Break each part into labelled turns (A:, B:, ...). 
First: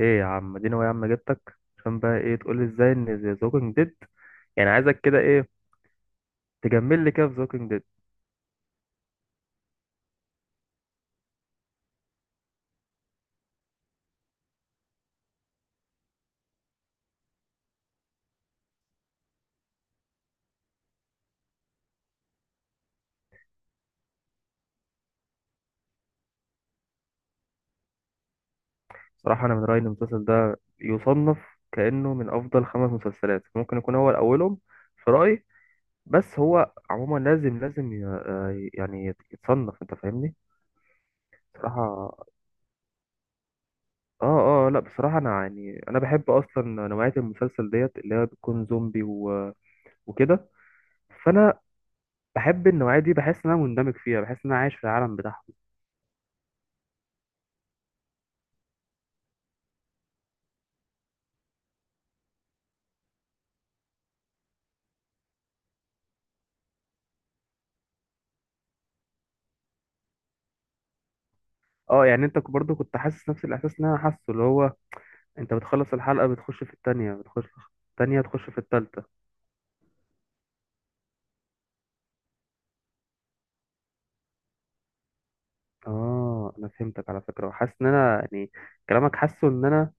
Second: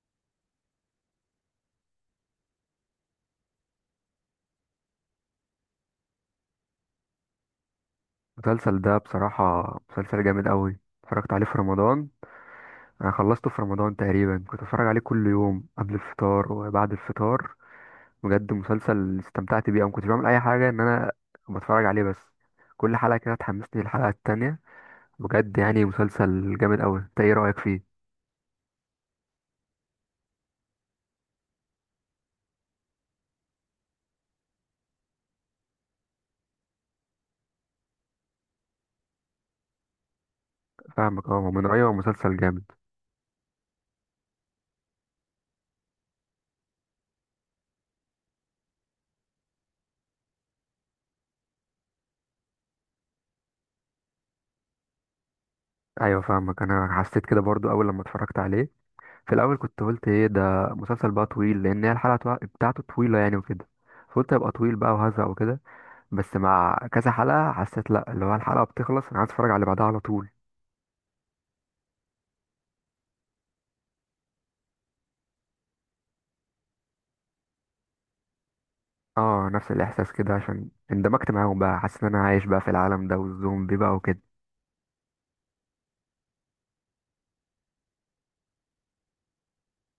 A: ايه يا عم، اديني هو يا عم، جبتك عشان بقى ايه؟ تقول لي ازاي ان ذا ووكينج ديد؟ يعني عايزك كده ايه؟ تجمل لي كده في ذا ووكينج ديد.
B: المسلسل ده بصراحة مسلسل جامد قوي. اتفرجت عليه في رمضان، انا خلصته في رمضان تقريبا، كنت اتفرج عليه كل يوم قبل الفطار وبعد الفطار. بجد مسلسل استمتعت بيه، انا ما كنتش بعمل اي حاجة ان انا بتفرج عليه بس. كل حلقة كده تحمسني للحلقة التانية. بجد يعني مسلسل جامد قوي، انت ايه رأيك فيه؟
A: صراحه انا من رايي ان المسلسل ده يصنف كانه من افضل خمس مسلسلات، ممكن يكون هو اولهم في رايي. بس هو عموما لازم لازم يتصنف، انت فاهمني؟
B: فاهمك، اه، من رأيي هو
A: بصراحه.
B: مسلسل جامد.
A: اه، اه، لا بصراحه انا يعني بحب اصلا نوعيه المسلسل ديت، اللي هي بتكون زومبي وكده. فانا بحب النوعيه دي، بحس ان انا مندمج فيها، بحس ان انا عايش في العالم بتاعها.
B: ايوه فاهمك، انا حسيت كده برضو اول لما اتفرجت عليه. في الاول كنت قلت ايه ده، مسلسل بقى طويل، لان هي الحلقة بتاعته طويلة يعني وكده. فقلت هيبقى طويل بقى وهزق وكده. بس مع كذا حلقة حسيت لأ، اللي هو الحلقة بتخلص أنا عايز أتفرج على اللي بعدها على طول.
A: اه يعني انت برضو كنت حاسس نفس الاحساس اللي انا حاسه، اللي هو انت بتخلص الحلقه، بتخش في التانية، بتخش في التانية، تخش في التالتة.
B: اه، نفس الإحساس كده، عشان اندمجت معاهم بقى، حاسس إن أنا عايش بقى في العالم ده والزومبي بقى وكده.
A: اه انا فهمتك على فكره، وحاسس ان انا يعني كلامك، حاسه ان انا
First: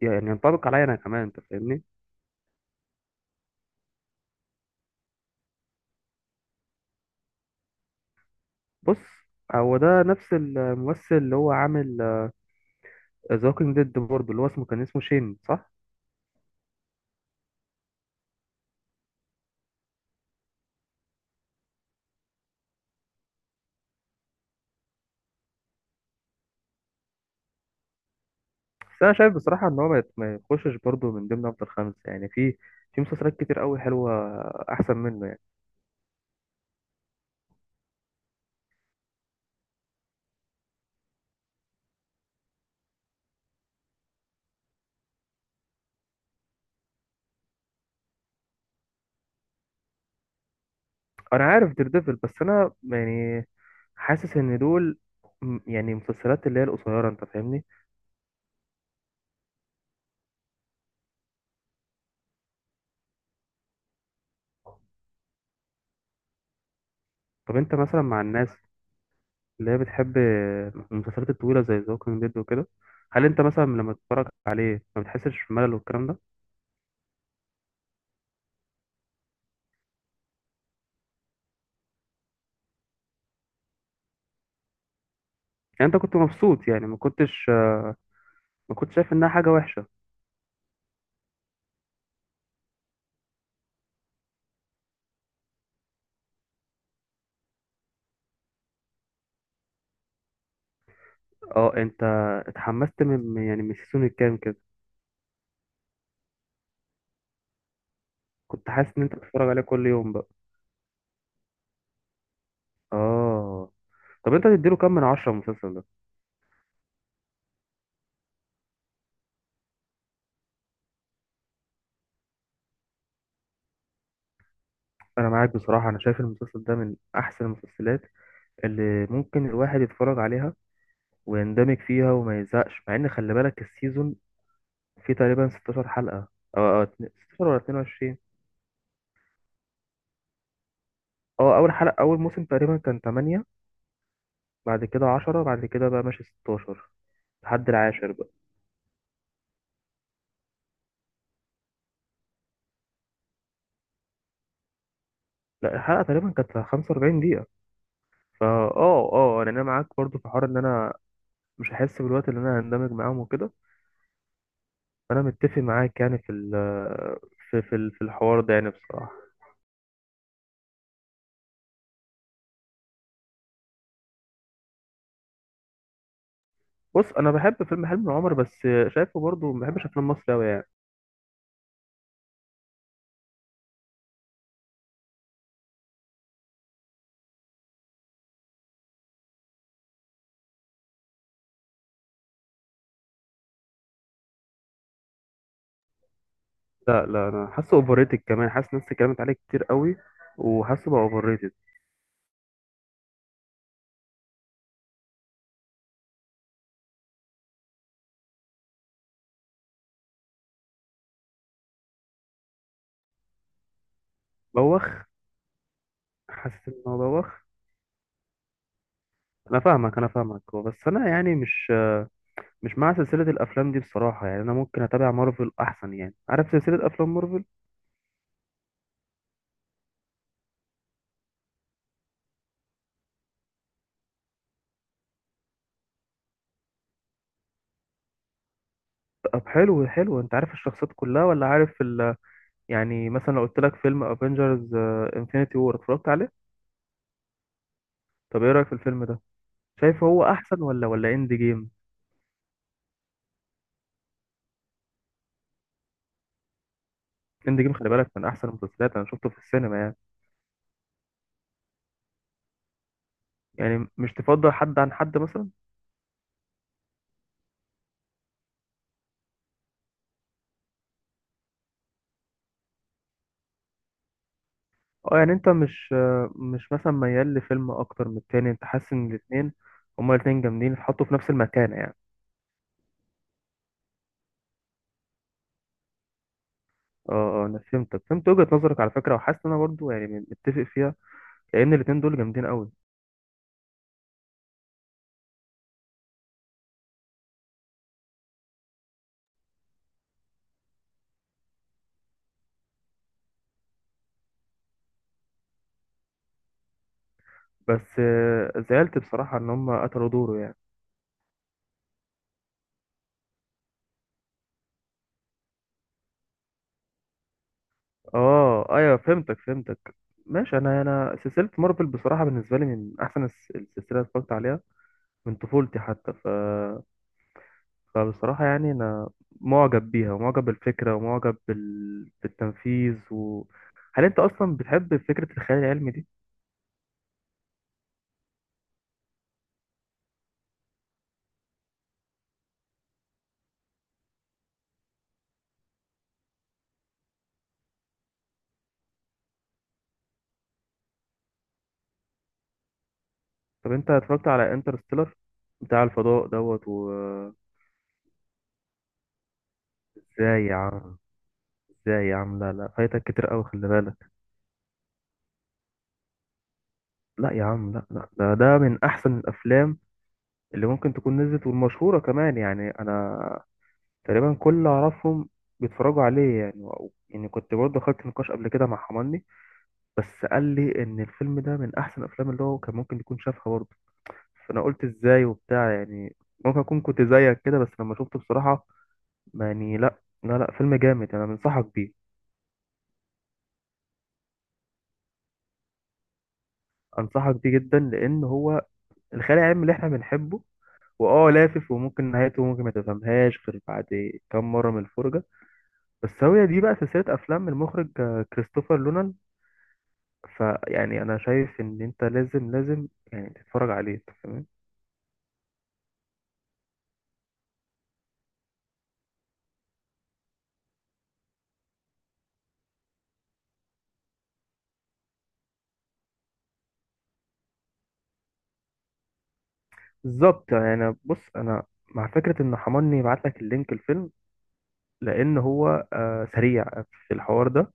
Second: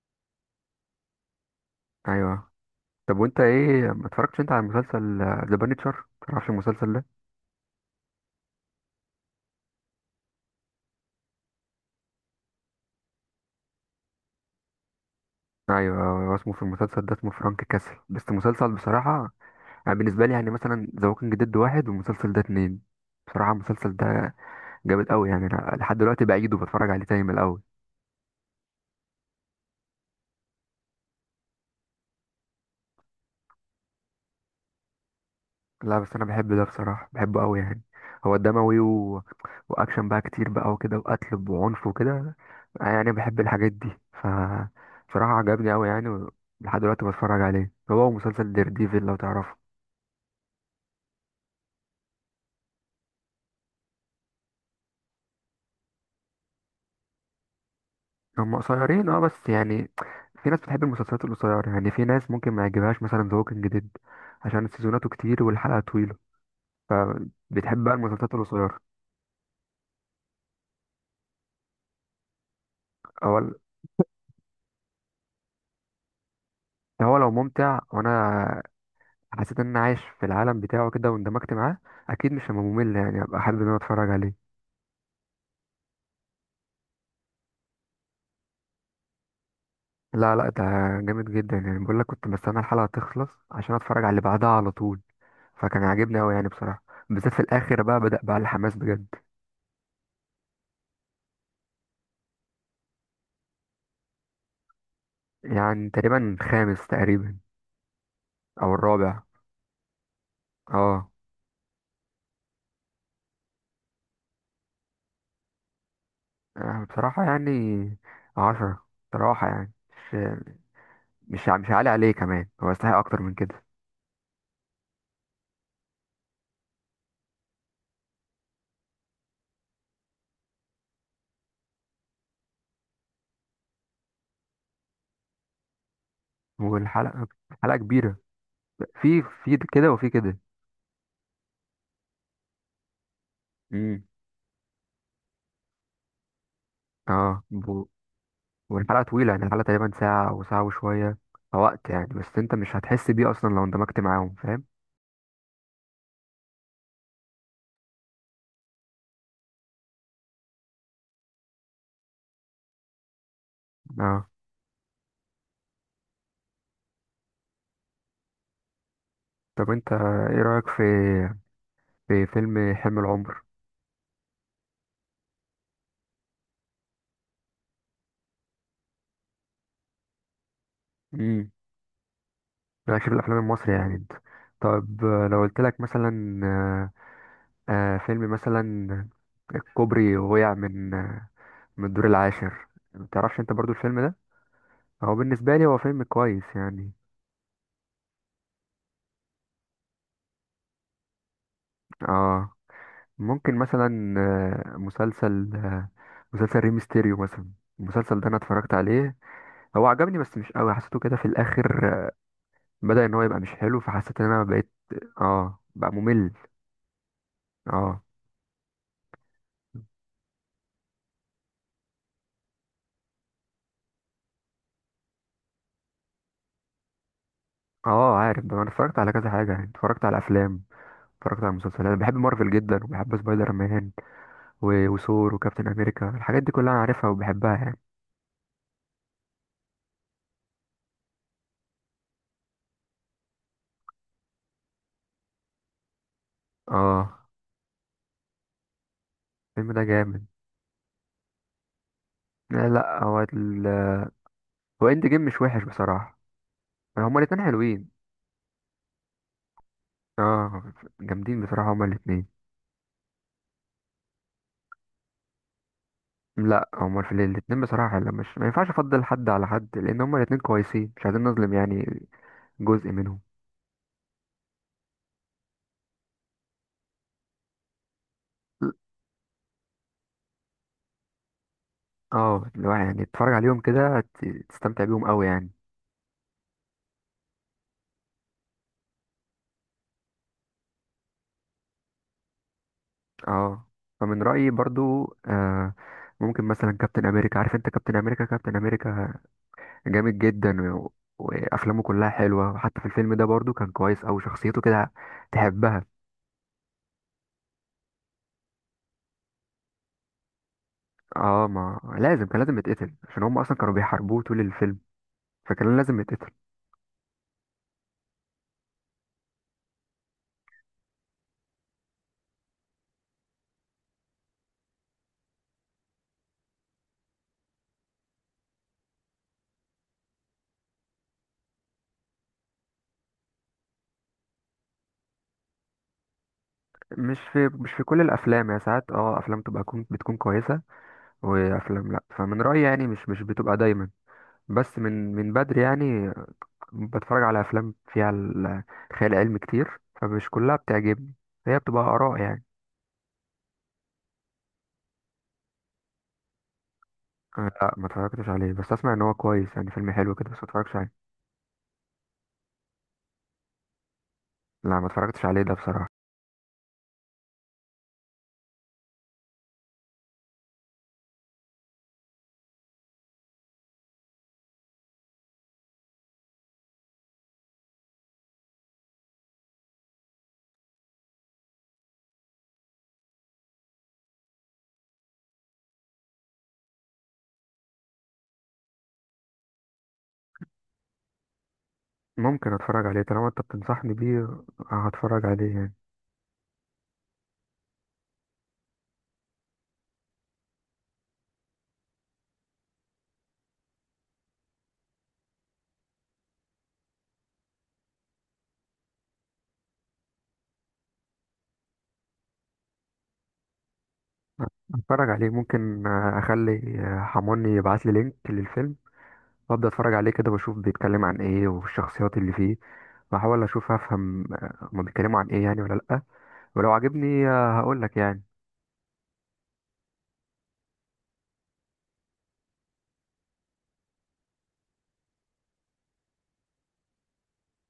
A: يعني ينطبق عليا انا كمان، انت فاهمني؟
B: أيوه. طب وأنت إيه، ما اتفرجتش أنت على مسلسل ذا بانيتشر؟ متعرفش المسلسل ده؟
A: بص هو ده نفس الممثل اللي هو عامل ذا ووكينج ديد برضه، اللي هو اسمه شين صح؟
B: أيوه. هو اسمه في المسلسل ده اسمه فرانك كاسل، بس مسلسل بصراحة يعني بالنسبة لي يعني مثلا ذا ووكينج ديد واحد والمسلسل ده اتنين. بصراحة المسلسل ده جامد أوي يعني، أنا لحد دلوقتي بعيده وبتفرج عليه تاني من الأول.
A: بس انا شايف بصراحه ان هو ما يخشش برضه من ضمن افضل خمسه، يعني في مسلسلات كتير قوي حلوه، احسن منه يعني.
B: لا بس انا بحب ده بصراحه، بحبه قوي يعني. هو دموي و... واكشن بقى كتير بقى وكده، وقتل وعنف وكده. يعني بحب الحاجات دي. ف بصراحه عجبني قوي يعني لحد دلوقتي بتفرج عليه. هو مسلسل دير ديفل لو تعرفه.
A: انا عارف دير ديفل، بس انا يعني حاسس ان دول يعني مسلسلات اللي هي القصيره، انت فاهمني؟
B: هم قصيرين اه، بس يعني في ناس بتحب المسلسلات القصيره، يعني في ناس ممكن ما يعجبهاش مثلا ذا ووكينج ديد عشان سيزوناته كتير والحلقه طويله،
A: طب انت
B: فبتحب بقى
A: مثلا مع
B: المسلسلات
A: الناس
B: القصيره.
A: اللي هي بتحب المسلسلات الطويله زي ذا ووكينج ديد وكده، هل انت
B: اول
A: مثلا لما تتفرج عليه ما بتحسش بملل والكلام ده؟
B: هو لو ممتع وانا حسيت ان انا عايش في العالم بتاعه كده واندمجت معاه، اكيد مش هبقى ممل يعني، ابقى حابب ان انا اتفرج عليه.
A: يعني انت كنت مبسوط، يعني ما كنتش شايف انها حاجه وحشه؟
B: لا لا، ده جامد جدا يعني، بقول لك كنت بستنى الحلقه تخلص عشان اتفرج على اللي بعدها على طول. فكان عاجبني قوي يعني بصراحه، بالذات في الاخر بقى بدأ بقى الحماس بجد.
A: اه انت اتحمست يعني من السيزون الكام كده؟
B: يعني تقريبا خامس تقريبا او
A: كنت حاسس ان
B: الرابع.
A: انت بتتفرج عليه كل يوم بقى.
B: اه.
A: اه. طب انت تديله كام من عشرة المسلسل ده؟
B: بصراحه يعني 10، بصراحه يعني مش مش عالي عليه كمان، هو يستحق اكتر من كده.
A: انا معاك بصراحه، انا شايف المسلسل ده من احسن المسلسلات اللي ممكن الواحد يتفرج عليها ويندمج فيها وما يزهقش. مع ان خلي بالك السيزون فيه تقريبا 16 حلقة، او
B: والحلقه
A: 16 ولا
B: حلقه كبيره،
A: 22.
B: في كده وفي كده.
A: اه اول حلقة اول موسم تقريبا كان 8،
B: امم.
A: بعد كده 10، بعد كده بقى ماشي 16
B: اه،
A: لحد العاشر بقى.
B: والحلقة طويلة يعني، الحلقة تقريبا ساعة أو ساعة وشوية، فوقت يعني، بس أنت مش هتحس بيه أصلا لو اندمجت معاهم، فاهم؟
A: لا الحلقة تقريبا كانت 45 دقيقة. فا اه اه يعني انا معاك برضو في حوار ان انا مش هحس بالوقت اللي انا هندمج معاهم وكده.
B: اه.
A: فانا متفق معاك يعني في الحوار ده يعني بصراحة.
B: طب أنت إيه رأيك في فيلم حلم العمر؟
A: بص انا بحب فيلم حلم العمر، بس شايفه برضو ما بحبش افلام مصر قوي يعني.
B: امم. رأيك في الأفلام المصري يعني أنت، طب، لو قلت لك مثلا فيلم مثلا الكوبري وقع من من الدور العاشر، متعرفش أنت برضو الفيلم ده؟ هو بالنسبة لي هو فيلم كويس يعني.
A: لا، لا، انا حاسه اوفر ريتد، كمان حاسس ناس اتكلمت عليه كتير قوي، وحاسه بقى اوفر ريتد.
B: اه. ممكن مثلا مسلسل مسلسل ريمستيريو مثلا. المسلسل ده انا اتفرجت عليه، هو عجبني بس مش قوي، حسيته كده في الاخر بدأ ان هو يبقى مش حلو، فحسيت ان انا بقيت.
A: بوخ.
B: اه بقى ممل.
A: حاسس ان هو بوخ.
B: اه
A: انا فاهمك انا فاهمك، هو بس انا يعني مش مع سلسله الافلام دي بصراحه، يعني انا ممكن اتابع مارفل احسن، يعني عارف سلسله افلام مارفل؟
B: اه، عارف ده، انا اتفرجت على كذا حاجة يعني، اتفرجت على افلام، اتفرجت على مسلسلات. بحب مارفل جدا وبحب سبايدر مان وثور وكابتن امريكا، الحاجات دي كلها انا عارفها وبحبها يعني.
A: طب حلو حلو، انت عارف الشخصيات كلها ولا عارف ال...؟ يعني مثلا لو قلت لك فيلم افنجرز انفينيتي وور، اتفرجت عليه؟
B: اه،
A: طب ايه رايك في الفيلم ده؟
B: الفيلم ده
A: شايفه هو
B: جامد.
A: احسن ولا اند جيم؟
B: لا لا، هو ال... هو اند جيم مش وحش بصراحة، هما الاتنين
A: اند جيم خلي
B: حلوين.
A: بالك من احسن المسلسلات، انا شفته في السينما يعني.
B: اه، جامدين بصراحة هما الاتنين.
A: يعني مش تفضل حد عن حد مثلا؟
B: لا، هما في الاتنين بصراحة حلو، مش، ما ينفعش افضل حد على حد، لان هما الاتنين كويسين، مش عايزين نظلم يعني جزء منهم.
A: اه يعني انت مش مثلا ميال لفيلم اكتر من التاني، انت حاسس ان هما الاتنين جامدين، اتحطوا في نفس المكانة يعني.
B: اه، اللي هو يعني تتفرج عليهم كده تستمتع بيهم قوي يعني.
A: اه، اه، انا فهمتك، فهمت وجهة نظرك على فكرة، وحاسس ان انا برضو يعني متفق فيها، لان الاتنين دول جامدين قوي.
B: اه. فمن رأيي برضو، آه، ممكن مثلا كابتن امريكا، عارف انت كابتن امريكا؟ كابتن امريكا جامد جدا و... وافلامه كلها حلوة، وحتى في الفيلم ده برضو كان كويس اوي شخصيته كده، تحبها.
A: بس زعلت بصراحة ان هما قتلوا دوره يعني.
B: اه، ما لازم، كان لازم يتقتل عشان هم اصلا كانوا بيحاربوه طول الفيلم، فكان لازم يتقتل.
A: اه ايوه، فهمتك فهمتك. ماشي. انا سلسلة مارفل بصراحة بالنسبة لي من احسن السلسلة اللي اتفرجت عليها من طفولتي حتى. فبصراحة يعني أنا معجب بيها، ومعجب بالفكرة، ومعجب بالتنفيذ. هل أنت أصلا بتحب فكرة الخيال العلمي دي؟
B: مش في كل الافلام، يا ساعات اه افلام تبقى، بتكون كويسه وافلام لا، فمن رايي يعني مش بتبقى دايما، بس من بدري يعني بتفرج على افلام فيها خيال علمي كتير، فمش كلها بتعجبني، هي بتبقى اراء يعني.
A: طب أنت اتفرجت على انترستيلر بتاع الفضاء دوت.
B: أنا لا، ما اتفرجتش عليه، بس اسمع ان هو كويس يعني، فيلم حلو كده بس
A: إزاي
B: ما
A: يا
B: اتفرجتش
A: عم،
B: عليه.
A: إزاي يا عم، لا لا، فايتك كتير أوي خلي بالك.
B: لا ما اتفرجتش عليه ده بصراحه.
A: لا يا عم، لا لا، ده من أحسن الأفلام اللي ممكن تكون نزلت، والمشهورة كمان، يعني أنا تقريبا كل اللي أعرفهم بيتفرجوا عليه يعني. يعني كنت برضه خدت نقاش قبل كده مع حماني، بس قال لي ان الفيلم ده من احسن الافلام اللي هو كان ممكن يكون شافها برضه. فانا قلت ازاي وبتاع يعني، ممكن اكون كنت زيك كده، بس لما شفته بصراحه ما يعني، لا لا لا، فيلم جامد، انا بنصحك بيه.
B: ممكن اتفرج عليه طالما انت بتنصحني بيه. هتفرج عليه يعني.
A: انصحك بيه جدا، لان هو الخيال العلمي اللي احنا بنحبه، واه لافف، وممكن نهايته ممكن ما تفهمهاش غير بعد كام مره من الفرجه. بس هو دي بقى سلسله افلام المخرج كريستوفر لونان. فيعني انا شايف ان انت لازم لازم يعني تتفرج عليه.
B: هتفرج عليه، ممكن اخلي حموني يبعت لي لينك للفيلم وابدا اتفرج عليه كده، واشوف بيتكلم عن ايه والشخصيات اللي فيه، واحاول اشوف افهم هما بيتكلموا عن ايه يعني ولا لا، ولو عجبني هقول لك يعني.
A: بالظبط يعني. بص انا مع فكره ان حماني يبعت لك اللينك الفيلم، لان هو سريع في الحوار ده،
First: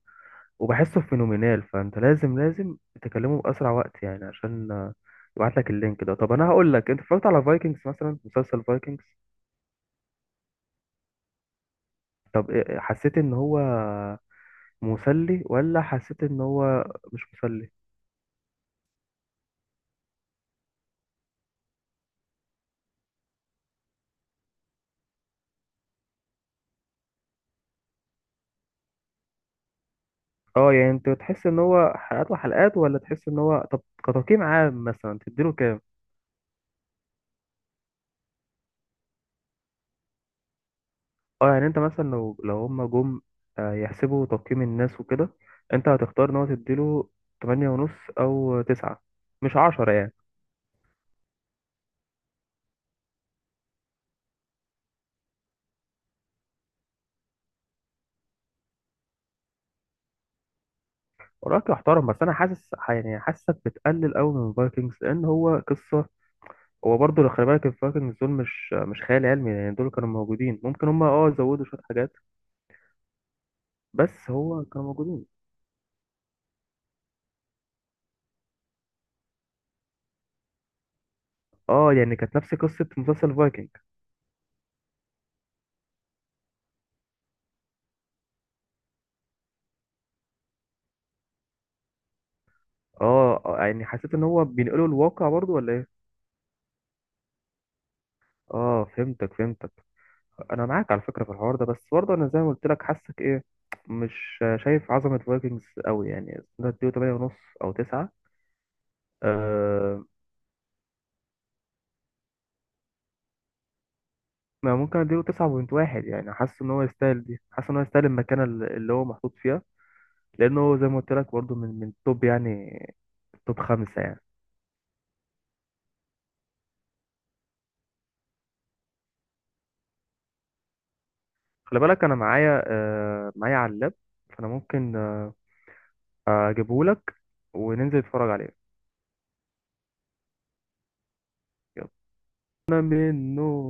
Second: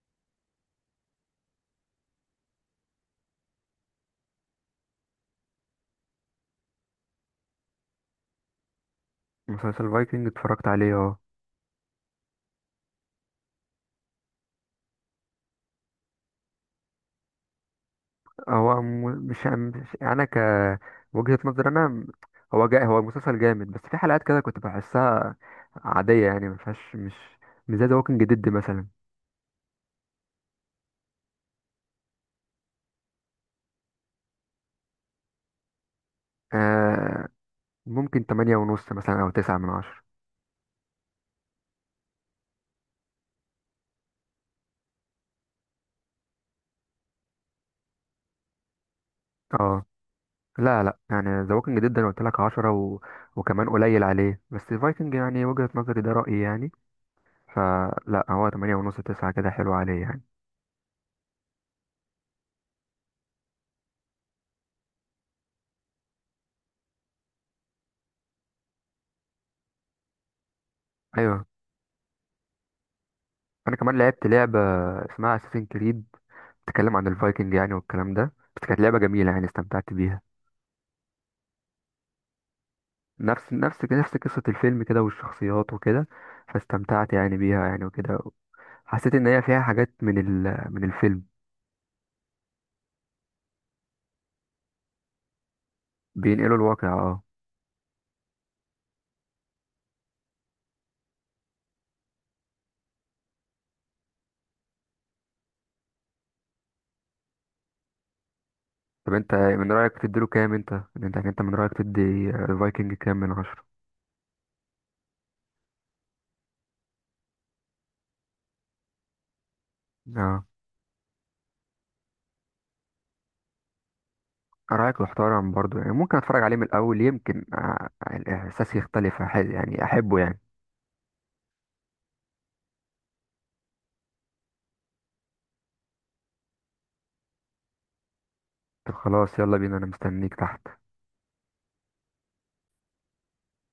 A: وبحسه فينومينال، فانت لازم لازم تكلمه باسرع وقت يعني، عشان يبعت لك اللينك ده. طب انا هقول لك، انت اتفرجت على فايكنجز مثلا، مسلسل فايكنجز؟
B: مسلسل فايكنج اتفرجت عليه اه.
A: طب حسيت ان هو مسلي ولا حسيت ان هو مش مسلي؟
B: هو م- مش مش- انا ك وجهة نظر انا، هو هو مسلسل جامد، بس في حلقات كده كنت بحسها عادية يعني، ما فيهاش، مش زي ذا ووكينج ديد مثلا.
A: اه يعني انت تحس ان هو حلقات وحلقات، ولا تحس ان هو، طب كتقييم عام مثلا تديله كام؟
B: آه ممكن 8.5 مثلا او 9 من 10.
A: اه يعني انت مثلا لو هما جم يحسبوا تقييم الناس وكده، انت هتختار ان هو تديله تمانية ونص او تسعة، مش
B: اه،
A: عشرة يعني؟
B: لا لا، يعني ذا ووكينج ديد انا قلت لك 10 و... وكمان قليل عليه، بس فايكنج يعني وجهة نظري ده رأيي يعني، فلا، هو 8 ونص، 9 كده حلو عليه يعني.
A: ورأيك يحترم، بس انا حاسس يعني حاسسك بتقلل قوي من فايكنجز، لان هو قصة، هو برضه لو خلي بالك الفايكنجز دول مش خيال علمي يعني، دول كانوا موجودين، ممكن هما
B: ايوه،
A: زودوا شوية حاجات،
B: انا كمان لعبت
A: بس
B: لعبة
A: هو كانوا موجودين.
B: اسمها اساسين كريد، بتتكلم عن الفايكنج يعني والكلام ده، بس كانت لعبة جميلة يعني استمتعت بيها.
A: اه يعني كانت نفس قصة مسلسل
B: نفس
A: فايكنج.
B: نفس نفس قصة الفيلم كده والشخصيات وكده، فاستمتعت يعني بيها يعني وكده، حسيت ان هي فيها حاجات من الفيلم.
A: اه، يعني حسيت ان هو بينقلوا الواقع برضه ولا ايه؟
B: بينقلوا الواقع اه.
A: اه فهمتك فهمتك. انا معاك على فكره في الحوار ده، بس برضه انا زي ما قلت لك حاسك ايه، مش شايف عظمه فايكنجز قوي يعني، ده اديله 8 ونص او 9.
B: طب انت من رأيك
A: أه
B: تديله كام انت؟ انت من رأيك الفايكنج كام من 10؟
A: ما ممكن اديله 9.1 يعني، حاسس ان هو يستاهل دي، حاسس ان هو يستاهل المكانه اللي هو محطوط فيها،
B: اه،
A: لانه هو زي ما قلت لك برضه من توب يعني، توب خمسه يعني.
B: رأيك محترم برضو يعني، ممكن اتفرج عليه من الاول يمكن الاحساس يختلف، يعني احبه يعني.
A: خلي بالك انا معايا أه معايا على اللاب، فانا ممكن اجيبه لك وننزل نتفرج عليه.
B: طب خلاص يلا بينا، انا مستنيك تحت.
A: يلا. انا منه.